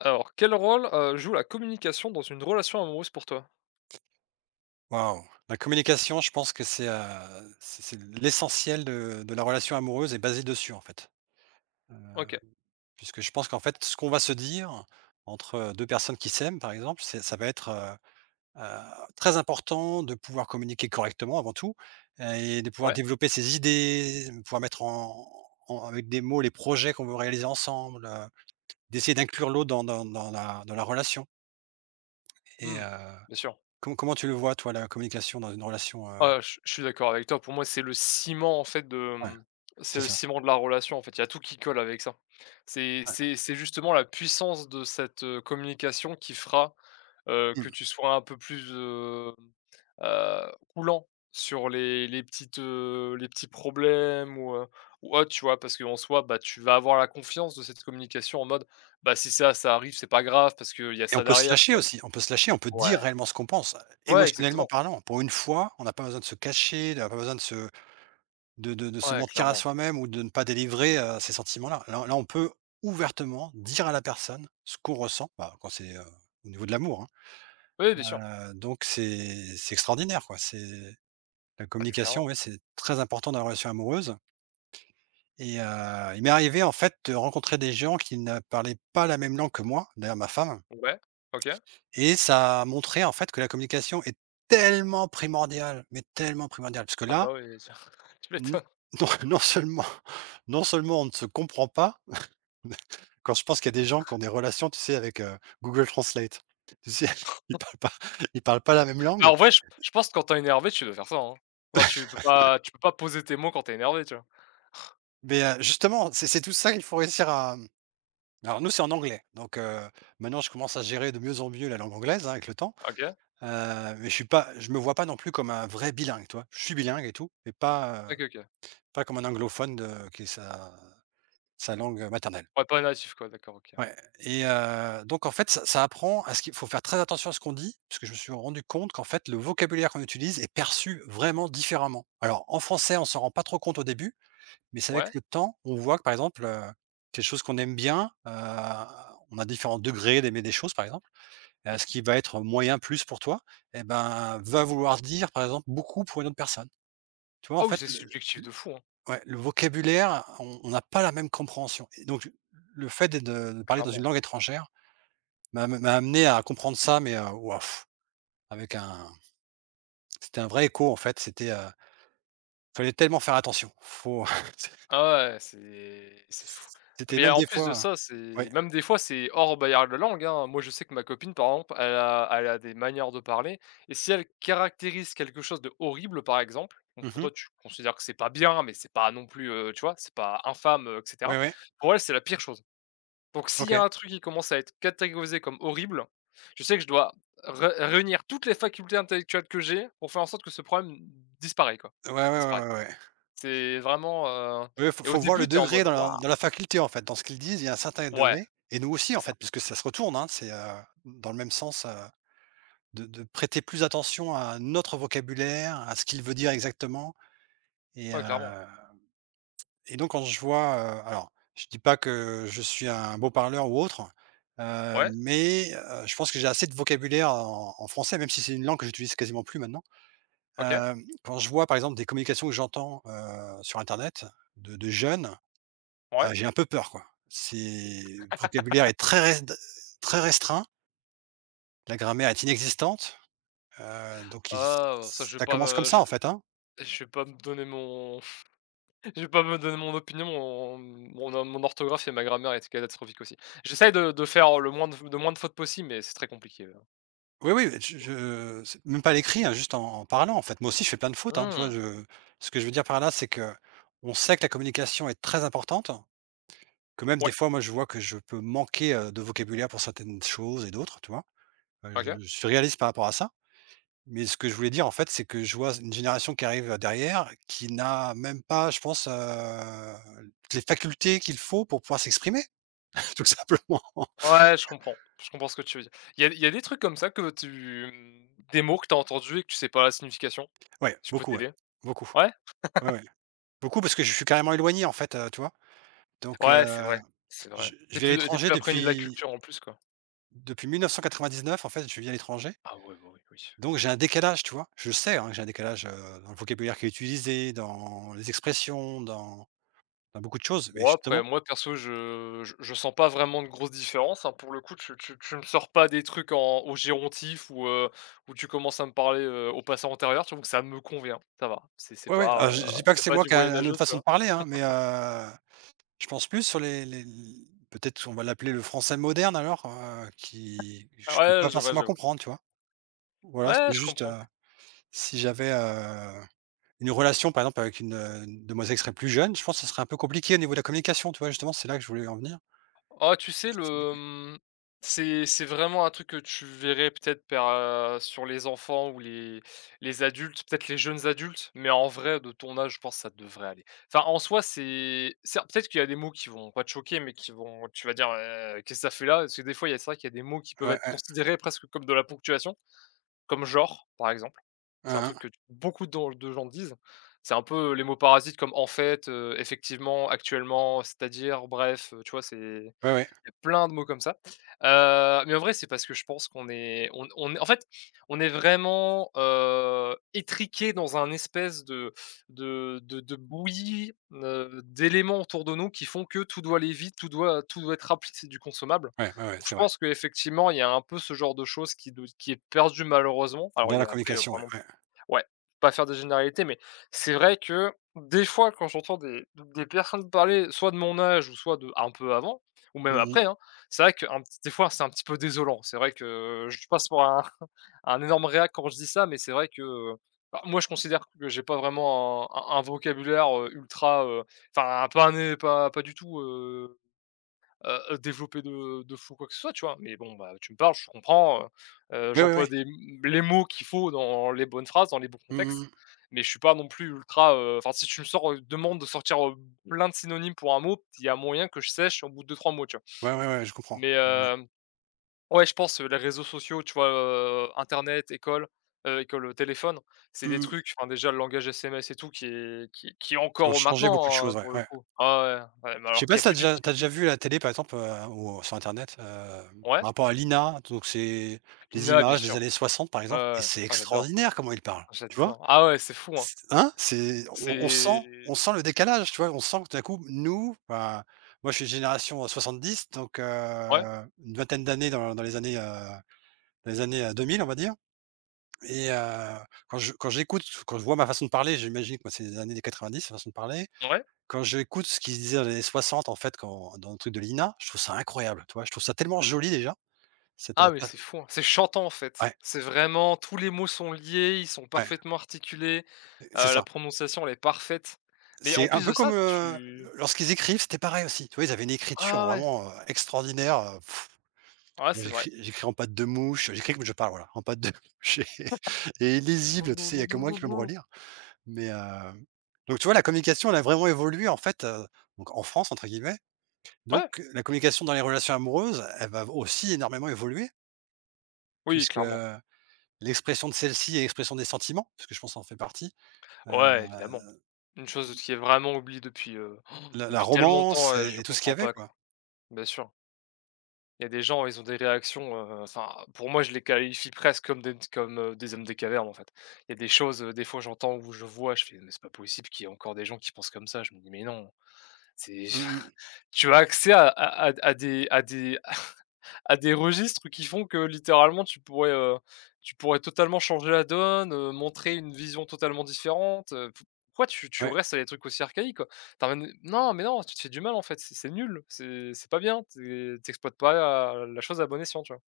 Alors, quel rôle, joue la communication dans une relation amoureuse pour toi? Waouh! La communication, je pense que c'est, c'est l'essentiel de la relation amoureuse est basé dessus, en fait. OK, Puisque je pense qu'en fait, ce qu'on va se dire entre, 2 personnes qui s'aiment, par exemple, c'est ça va être, heu, très important de pouvoir communiquer correctement avant tout et de pouvoir ouais, développer ses idées, de pouvoir mettre en avec des mots les projets qu'on veut réaliser ensemble, d'essayer d'inclure l'autre dans la relation et mmh, bien sûr. Comment tu le vois toi, la communication dans une relation, heu? Ah, je suis d'accord avec toi. Pour moi, c'est le ciment, en fait, de, Ouais, mmh, c'est c'est le ça, ciment de la relation, en fait. Il y a tout qui colle avec ça. C'est ouais. c'est c'est justement la puissance de cette, communication qui fera que Mmh. tu sois un peu plus, coulant sur les petites, les petits problèmes ou autre, tu vois? Parce qu'en soi, bah, tu vas avoir la confiance de cette communication en mode: «Bah, si ça, ça arrive, c'est pas grave parce qu'il y a Et on ça peut se derrière», tu lâcher vois? aussi, on peut se lâcher, on peut dire Ouais, réellement ce qu'on pense, ouais, émotionnellement exactement. parlant. Pour une fois, on n'a pas besoin de se cacher, on n'a pas besoin de se Ouais, mentir à clairement. soi-même ou de ne pas délivrer, ces sentiments-là. Là, on peut ouvertement dire à la personne ce qu'on ressent, bah, quand c'est, au niveau de l'amour, hein. Oui, bien sûr. Donc c'est extraordinaire, quoi. C'est la Ah mais communication, clairement. oui, c'est très important dans la relation amoureuse et il m'est arrivé, en fait, de rencontrer des gens qui ne parlaient pas la même langue que moi, d'ailleurs ma femme. Ouais, OK. Et ça a montré en fait que la communication est tellement primordiale, mais tellement primordiale, parce que Ah bah, là, oui, bien sûr. Tu n m'étonnes. non non seulement non seulement on ne se comprend pas, quand je pense qu'il y a des gens qui ont des relations, tu sais, avec, Google Translate. Tu sais, ils parlent pas ils parlent pas la même Bah, langue, en vrai, je pense que quand t'es énervé, tu dois faire ça, hein? Enfin, tu peux pas poser tes mots quand t'es énervé, tu vois? mais, justement, c'est tout ça qu'il faut réussir à, mmh, alors nous, c'est en anglais, donc, maintenant je commence à gérer de mieux en mieux la langue anglaise, hein, avec le temps, OK. Mais je me vois pas non plus comme un vrai bilingue, toi. Je suis bilingue et tout, mais pas OK, OK. pas comme un anglophone de qui est sa sa langue maternelle. Ouais, pas natif, quoi, d'accord, OK. Ouais et donc en fait, ça apprend à ce qu'il faut faire très attention à ce qu'on dit, parce que je me suis rendu compte qu'en fait, le vocabulaire qu'on utilise est perçu vraiment différemment. Alors, en français, on s'en rend pas trop compte au début, mais c'est Ouais. avec le temps, on voit que, par exemple, quelque chose qu'on aime bien, on a différents degrés d'aimer des choses, par exemple. Ce qui va être moyen plus pour toi et ben, va vouloir dire, par exemple, beaucoup pour une autre personne. Tu vois, en Ah oui, fait, c'est subjectif de fou, hein, ouais, le vocabulaire, on n'a pas la même compréhension et donc le fait de parler dans une clairement. langue étrangère m'a amené à comprendre ça, mais waouh, avec un, c'était un vrai écho en fait, c'était, fallait tellement faire attention. Faut Ah ouais, c'est fou. c'était Mais même en des plus de fois ça, c'est oui. même des fois, c'est hors barrière de langue, hein. Moi, je sais que ma copine, par exemple, elle a des manières de parler et si elle caractérise quelque chose de horrible, par exemple, bon, Mmh pour oui. toi, tu considères que c'est pas bien, mais c'est pas non plus, tu vois? C'est pas infâme, et cetera. Ouais, ouais. Pour elle, c'est la pire chose. Donc s'il y a OK. un truc qui commence à être catégorisé comme horrible, je sais que je dois ré réunir toutes les facultés intellectuelles que j'ai pour faire en sorte que ce problème disparaisse quoi. Ouais, ouais, Disparaisse. ouais, ouais, ouais. Ouais, C'est vraiment, heu ouais, faut et au faut voir le début, tu es en degré mode: «Waouh!» Dans la faculté en fait, dans ce qu'ils disent, il y a un certain Ouais, degré et nous aussi en c'est ça. fait, puisque ça se retourne, hein, c'est, dans le même sens, de prêter plus attention à notre vocabulaire, à ce qu'il veut dire exactement et heu Ouais, clairement. et donc quand je vois, alors je dis pas que je suis un beau parleur ou autre, Ouais, je pense que j'ai assez de vocabulaire en français, même si c'est une langue que j'utilise quasiment plus maintenant. OK, Hem, quand je vois par exemple des communications que j'entends, sur internet de jeunes, ouais. J'ai un peu peur quoi. C'est le vocabulaire est très res très restreint, la grammaire est inexistante, donc il Ah, ça, ça commence comme ça en fait, hein. je vais pas me donner mon je vais pas me donner mon opinion, mon orthographe et ma grammaire est catastrophique aussi. J'essaye de faire le moins de f le moins de fautes possible, mais c'est très compliqué, Oui, oui, je c'est même pas à l'écrit, hein, juste en parlant, en fait. Moi aussi, je fais plein de fautes, hein, tu vois? mmh, Je Ce que je veux dire par là, c'est que on sait que la communication est très importante, que même des ouais, fois, moi, je vois que je peux manquer, de vocabulaire pour certaines choses et d'autres, tu vois? Heu, je OK. je suis réaliste par rapport à ça, mais ce que je voulais dire, en fait, c'est que je vois une génération qui arrive, derrière, qui n'a même pas, je pense, les facultés qu'il faut pour pouvoir s'exprimer, tout simplement. Ouais, je comprends, je comprends ce que tu veux dire. Il y a des trucs comme ça que tu, des mots que tu as entendus et que tu sais pas la signification? Ouais, Je peux beaucoup, ouais, t'aider? beaucoup. Ouais? Ouais, ouais, beaucoup parce que je suis carrément éloigné, en fait, tu vois? Donc Ouais, c'est vrai, c'est vrai. je T'es vis à plus t'es l'étranger plus imprégné de la depuis culture en plus, quoi. depuis 1999, en fait, je vis à l'étranger, Ah ouais, bah, oui, oui, oui. donc j'ai un décalage, tu vois? Je sais, hein, que j'ai un décalage, dans le vocabulaire qui est utilisé, dans les expressions, dans dans beaucoup de choses, mais Bon après, justement moi perso, je sens pas vraiment de grosse différence, hein. Pour le coup, tu me sors pas des trucs en au gérontif ou tu commences à me parler, au passé antérieur, je trouve que ça me convient, ça va. Ouais, ouais, alors je dis pas que C'est c'est pas moi du qui moyen a une âgeux, autre tu façon de vois? parler, hein, mais je pense plus sur les peut-être on va l'appeler le français moderne alors, qui Ah je peux ouais, pas je vois, forcément je vois. comprendre, tu vois? Voilà, c'est Ouais, je juste, comprends. Si j'avais, une relation par exemple avec une demoiselle qui serait plus jeune, je pense que ça serait un peu compliqué au niveau de la communication, tu vois? Justement, c'est là que je voulais en venir. Oh, tu sais, C'est le, mmh, c'est vraiment un truc que tu verrais peut-être per sur les enfants ou les adultes, peut-être les jeunes adultes, mais en vrai, de ton âge, je pense que ça devrait aller. Enfin, en soi, c'est peut-être qu'il y a des mots qui vont pas te choquer, mais qui vont tu vas dire: qu'est-ce que ça fait là?» parce que des fois, il y a c'est vrai qu'il y a des mots qui peuvent ouais, être ouais. considérés presque comme de la ponctuation, comme genre, par exemple. C'est un Hein, truc hein. que beaucoup de gens disent. C'est un peu les mots parasites comme en fait, effectivement, actuellement, c'est-à-dire, bref, tu vois? C'est il Ouais, ouais. y a plein de mots comme ça. Mais en vrai, c'est parce que je pense qu'on est en fait, on est vraiment, étriqués dans un espèce de de bouillie, d'éléments autour de nous qui font que tout doit aller vite, tout doit être rapide, c'est du consommable. Ouais, ouais, ouais, Donc je c'est vrai. pense qu'effectivement, il y a un peu ce genre de choses qui est perdu malheureusement. Alors Dans il y la a après, communication, ouais, plein ouais. ouais, pas faire des généralités, mais c'est vrai que des fois, quand j'entends des personnes parler, soit de mon âge ou soit de un peu avant ou même après, Mmh. hein, c'est vrai qu'un petit des fois, c'est un petit peu désolant. C'est vrai que je passe pour un un énorme réac quand je dis ça, mais c'est vrai que, bah, moi, je considère que j'ai pas vraiment un vocabulaire, ultra, enfin, pas un pas pas du tout, développer de fou quoi que ce soit, tu vois? Mais bon, bah, tu me parles, je comprends, Oui, oui, oui. j'emploie des les mots qu'il faut dans les bonnes phrases, dans les bons contextes, Mmh. mais je suis pas non plus ultra, enfin, si tu me sors, demandes de sortir, plein de synonymes pour un mot, il y a moyen que je sèche au bout de deux trois mots, tu vois? Ouais, ouais, ouais, je comprends. Mais Ouais. hem, ouais, je pense, les réseaux sociaux, tu vois, internet, école, téléphone, c'est des Mmh mh. trucs enfin, déjà le langage SMS et tout qui est Ont encore, changé beaucoup de maintenant, hein, choses, ouais, pour le ouais. coup. Ah ouais, ouais, mais Je sais alors qu'il pas y a si plus tu d'utilité déjà vu à la télé par exemple, ou sur internet, hem, ouais? par rapport à l'INA, donc c'est des L'INA, bien images des sûr. années 60 par Ouais, exemple ouais, et ouais. c'est Ah j'adore, extraordinaire comment ils parlent, ah, tu vois? j'adore. Ah ouais, c'est fou, hein. Hein? C'est on sent C'est on sent le décalage, tu vois? On sent que tout à coup, nous, enfin, moi, je suis de génération, 70, donc ouais, une vingtaine d'années dans les années, 2000, on va dire et quand j'écoute, quand je vois ma façon de parler, j'imagine que moi, c'est les années des 90, ma façon de parler. ouais. Quand j'écoute ce qu'ils se disaient dans les années 60, en fait, quand dans le truc de l'INA, je trouve ça incroyable, tu vois? Je trouve ça tellement joli déjà, cette, Ah mais c'est fou, hein. C'est chantant, en fait. ouais, C'est vraiment tous les mots sont liés, ils sont ouais, parfaitement articulés, c'est la ça. prononciation, elle est parfaite. Mais en C'est un plus de peu ça, comme, tu lorsqu'ils écrivent, c'était pareil aussi. Tu vois, ils avaient une écriture ah ouais, vraiment, extraordinaire, ouais, moi c'est vrai. J'écris en patte de mouche, j'écris comme je parle, voilà, en patte de mouche et illisible, tu sais, il y a que moi qui peux me relire, mais donc tu vois, la communication, elle a vraiment évolué en fait, donc en France entre guillemets, donc Ouais, la communication dans les relations amoureuses, elle va aussi énormément évoluer oui, puisque clairement. l'expression de celle-ci et l'expression des sentiments, parce que je pense que ça en fait partie, heu, Ouais, évidemment. Une chose qui est vraiment oubliée depuis, la la depuis tellement de temps, romance je et tout ce qu'il y comprends avait, pas, quoi. quoi. Bien sûr. Il y a des gens, ils ont des réactions, enfin, pour moi, je les qualifie presque comme, des hommes des cavernes, en fait. Il y a des choses, des fois, j'entends ou je vois, je fais: «Mais c'est pas possible qu'il y ait encore des gens qui pensent comme ça». Je me dis: «Mais non, c'est» Mmh mh. tu as accès à des registres qui font que littéralement tu pourrais totalement changer la donne, montrer une vision totalement différente, pourquoi tu Ouais, restes à des trucs aussi archaïques, quoi? Tu ramènes non, mais non, tu te fais du mal en fait, c'est nul, c'est pas bien, tu es pas la la chose à bon escient, tu vois?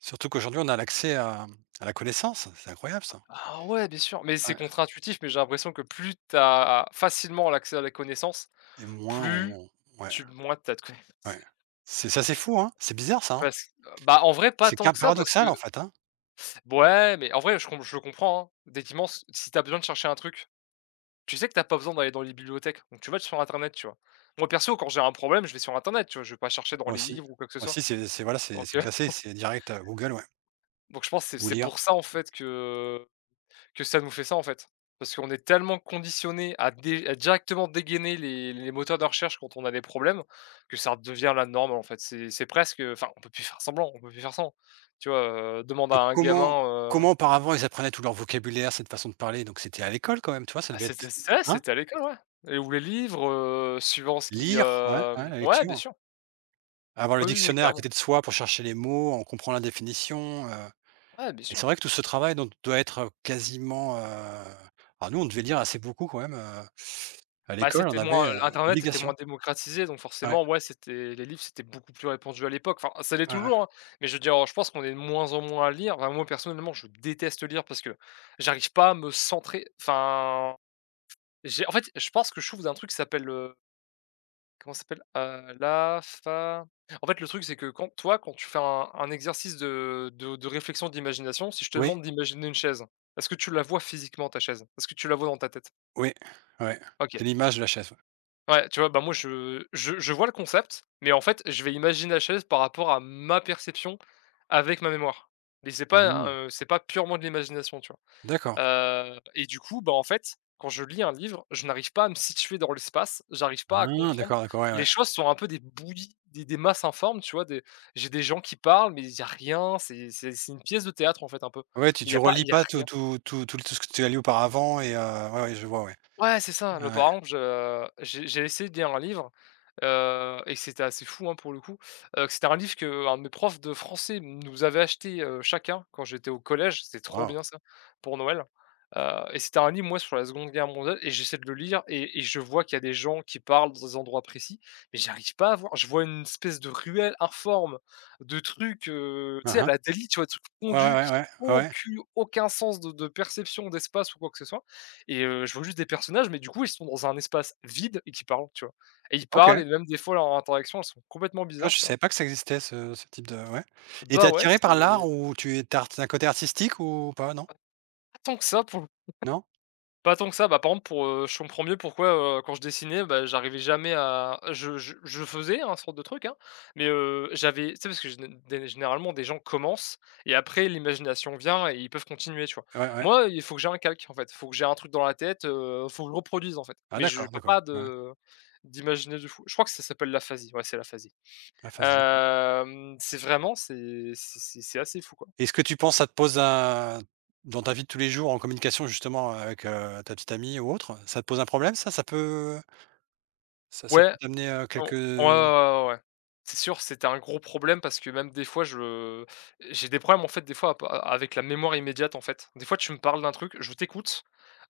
surtout qu'aujourd'hui on a l'accès à la connaissance, c'est incroyable ça. Ah ouais, bien sûr, mais c'est Ouais contre-intuitif, mais j'ai l'impression que plus t'as facilement l'accès à la connaissance, et moins plus on ouais, tu moins t'as de connaissances. ouais. C'est ça, c'est fou, hein? C'est bizarre ça, hein? Parce bah, en vrai, pas C'est tant ca que ça parce que paradoxal en fait, hein? ouais, mais en vrai, je le comprends, hein. Effectivement, s si t'as besoin de chercher un truc, tu sais que t'as pas besoin d'aller dans les bibliothèques, donc tu vas sur internet, tu vois? Moi perso, quand j'ai un problème, je vais sur internet, tu vois? Je vais pas chercher dans Moi les aussi. livres ou quoi que ce Moi soit. aussi, c'est voilà, c'est OK. c'est classé, c'est direct, Google, ouais. Donc je pense que c'est Ou c'est lire. pour ça, en fait, que ça nous fait ça, en fait. Parce qu'on est tellement conditionné à dé à directement dégainer les moteurs de recherche quand on a des problèmes, que ça devient la norme, en fait. C'est presque, enfin, on peut plus faire semblant, on peut plus faire sans. Tu vois? Demande à Donc un gamin, euh, comment auparavant ils apprenaient tout leur vocabulaire, cette façon de parler? Donc c'était à l'école quand même, tu vois? Ça ah devait c'était être ça, hein? c'était à l'école, ouais. Et ou les livres, suivant ce qui, Lire, ouais, ouais, hem la ouais, bien lecture. sûr. Avoir le Oui, oui, oui, dictionnaire à clairement. côté de soi pour chercher les mots, on comprend la définition, Ouais, bien et sûr. c'est vrai que tout ce travail donc doit être, quasiment, alors nous on devait lire assez beaucoup quand même, à Bah, l'école on c'était avait, moins internet était moins obligation. démocratisé, donc Ouais, forcément, ouais, c'était les livres, c'était beaucoup plus répandu à l'époque. Enfin, ça l'est ouais, ouais. toujours, hein, mais je veux dire, je pense qu'on est de moins en moins à lire. Enfin, moi, personnellement, je déteste lire parce que j'arrive pas à me centrer. Enfin, je pense que je trouve d'un truc qui s'appelle, comment ça s'appelle? La fa en fait, le truc, c'est que quand toi, quand tu fais un exercice de réflexion, d'imagination, si je te Oui? demande d'imaginer une chaise, est-ce que tu la vois physiquement ta chaise? Est-ce que tu la vois dans ta tête? Oui, ouais, OK. c'est l'image de la chaise, ouais. Ouais, tu vois? Bah, moi, je vois le concept, mais en fait, je vais imaginer la chaise par rapport à ma perception avec ma mémoire. Mais Mmh, c'est pas purement de l'imagination, tu vois? d'accord. Et du coup, bah, en fait, quand je lis un livre, je n'arrive pas à me situer dans l'espace, j'arrive pas à Ah, comprendre. d'accord, d'accord, ouais, Les ouais. choses sont un peu des bouillies, des masses informes, tu vois? Des j'ai des gens qui parlent, mais il y a rien, c'est une pièce de théâtre, en fait, un peu. Ouais, Mais il y tu a pas relis il y a pas tout rien. tout tout tout tout ce que tu as lu auparavant et ouais, ouais, je vois, ouais. Ouais, c'est ça. Ouais, Là, par ouais. exemple, je j'ai essayé de lire un livre, et c'était assez fou, hein, pour le coup, que c'était un livre qu'un de mes profs de français nous avait acheté, chacun quand j'étais au collège, c'était trop Waouh. bien ça, pour Noël, heu et c'était un livre, moi, sur la Seconde Guerre mondiale et j'essaie de le lire et je vois qu'il y a des gens qui parlent dans des endroits précis, mais j'arrive pas à voir. Je vois une espèce de ruelle informe, de trucs, tu Hein, sais, à hein. la Delhi, tu vois? Des trucs Ouais, pondus ouais, qui ouais, ouais, ouais. Aucun sens de perception d'espace ou quoi que ce soit et je vois juste des personnages, mais du coup, ils sont dans un espace vide et qui parlent, tu vois? Et ils OK. parlent et même des fois, leurs interactions, elles sont complètement Ah, bizarres, je tu vois? savais pas que ça existait ce ce type de ouais et t'es Bah, ouais, attiré c'est par l'art ou tu es tu un côté artistique ou pas, non? tant que ça pour Non? pas tant que ça, bah, par exemple pour, je comprends mieux pourquoi, quand je dessinais, bah, j'arrivais jamais à je faisais un sorte de truc, hein, mais, j'avais tu sais parce que généralement des gens commencent et après l'imagination vient et ils peuvent continuer, tu vois? Ouais, ouais. Moi, il faut que j'ai un calque, en fait. Il faut que j'ai un truc dans la tête, faut que je reproduise, en fait, Ah mais je d'accord, peux d'accord, pas ouais. de d'imaginer du fou. Je crois que ça s'appelle l'aphasie, ouais, c'est l'aphasie. Ah fascinant. C'est vraiment c'est assez fou, quoi. Et est-ce que tu penses ça te pose un dans ta vie de tous les jours en communication justement avec, ta petite amie ou autre, ça te pose un problème ça? Ça peut ça Ouais. peut t'amener, On ouais, ouais, quelques ouais, ouais, ouais. C'est sûr, c'était un gros problème parce que même des fois je j'ai des problèmes en fait des fois à avec la mémoire immédiate en fait. Des fois tu me parles d'un truc, je t'écoute,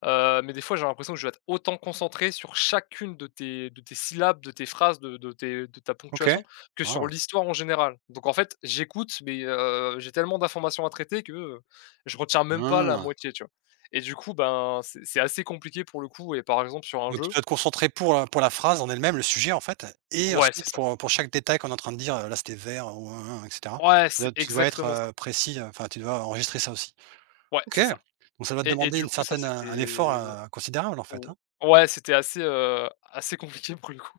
mais des fois j'ai l'impression que je vais être autant concentré sur chacune de tes syllabes, de tes phrases, de ta OK. ponctuation que sur Waouh! l'histoire en général. Donc en fait, j'écoute mais j'ai tellement d'informations à traiter que, je retiens même pas la Ah. moitié, tu vois? Et du coup, ben, c'est assez compliqué pour le coup et par exemple sur un Donc tu jeu. dois te concentrer pour la phrase en elle-même, le sujet en fait et Ouais, c'est ensuite ça. Pour chaque détail qu'on est en train de dire, là c'était vert ou hein, hein et cetera. Ouais, c'est Là tu dois être, exactement ça. Précis, enfin tu dois enregistrer ça aussi. Ouais, OK. c'est ça Donc ça doit te et demander du une coup, ça, certaine, un effort, c'était considérable en fait, ou hein? ouais, c'était assez compliqué pour le coup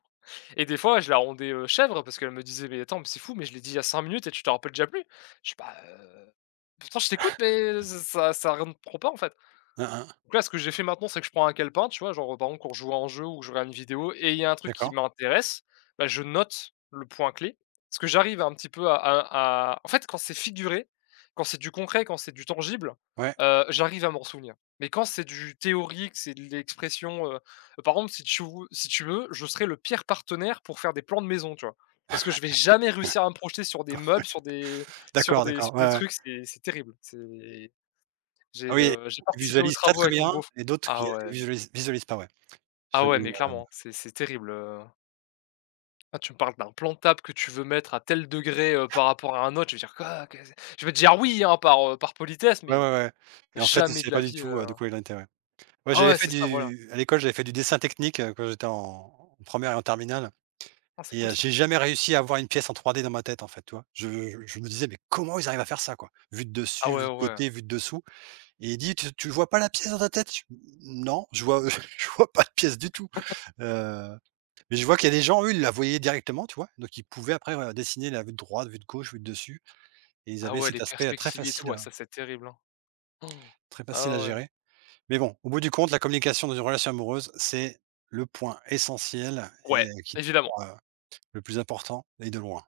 et des fois, je la rendais, chèvre parce qu'elle me disait: «Mais attends, mais c'est fou, mais je l'ai dit il y a 5 minutes et tu te rappelles déjà plus? Je sais pas, pourtant je t'écoute mais ça rentre trop pas en fait». Hein, hein. Donc là, ce que j'ai fait maintenant, c'est que je prends un calepin, tu vois? Genre, par exemple, quand je joue à un jeu ou que je regarde une vidéo et il y a un truc qui D'accord. m'intéresse, bah, je note le point clé. Parce que j'arrive un petit peu à en fait, quand c'est figuré, quand c'est du concret, quand c'est du tangible, Ouais. J'arrive à m'en souvenir. Mais quand c'est du théorique, c'est de l'expression, par exemple, si tu veux, je serai le pire partenaire pour faire des plans de maison, tu vois? Parce que je vais jamais réussir à me projeter sur des meubles, sur des sur D'accord, des sur d'accord. Ouais, des ouais. trucs, c'est terrible, c'est Ah oui, j'ai ils participé aux visualisent très, travaux très avec mon bien beau-frè. et d'autres Ah qui, ouais, c visualisent visualisent pas, ouais. ah J'avais, ouais, mais clairement, c'est terrible, ah, tu me parles d'un plan de table que tu veux mettre à tel degré, par rapport à un autre, je vais dire: «Quoi? Que je vais te dire: «Oui», hein, par politesse, ouais, mais ouais, ouais. Mais en fait, ils ne jamais de savaient la pas du vie, tout, de quoi il en était, ouais. Ouais, ah j'avais ouais, fait c'est ça, voilà. du à l'école, j'avais fait du dessin technique, quand j'étais en première et en terminale Ah, c'est et cool ça. j'ai jamais réussi à avoir une pièce en 3D dans ma tête, en fait, tu vois? Je me disais: «Mais comment ils arrivent à faire ça, quoi?» Vue de Ah dessus, ouais, vue de ouais, ouais. côté, vue de dessous et il dit: Tu vois pas la pièce dans ta tête?» Je «Non, je vois je vois pas de pièce du tout». Heu, mais je vois qu'il y a des gens, eux, ils la voyaient directement, tu vois? Donc ils pouvaient après, dessiner la vue de droite, vue de gauche, vue de dessus et ils Ah avaient ouais, cet les aspect, perspectives et tout, ah ça, c'est terrible, hein. Han! très facile à Ah ouais. gérer. Mais bon, au bout du compte, la communication dans une relation amoureuse, c'est le point essentiel et Ouais, qui, évidemment. heu, le plus important et de loin.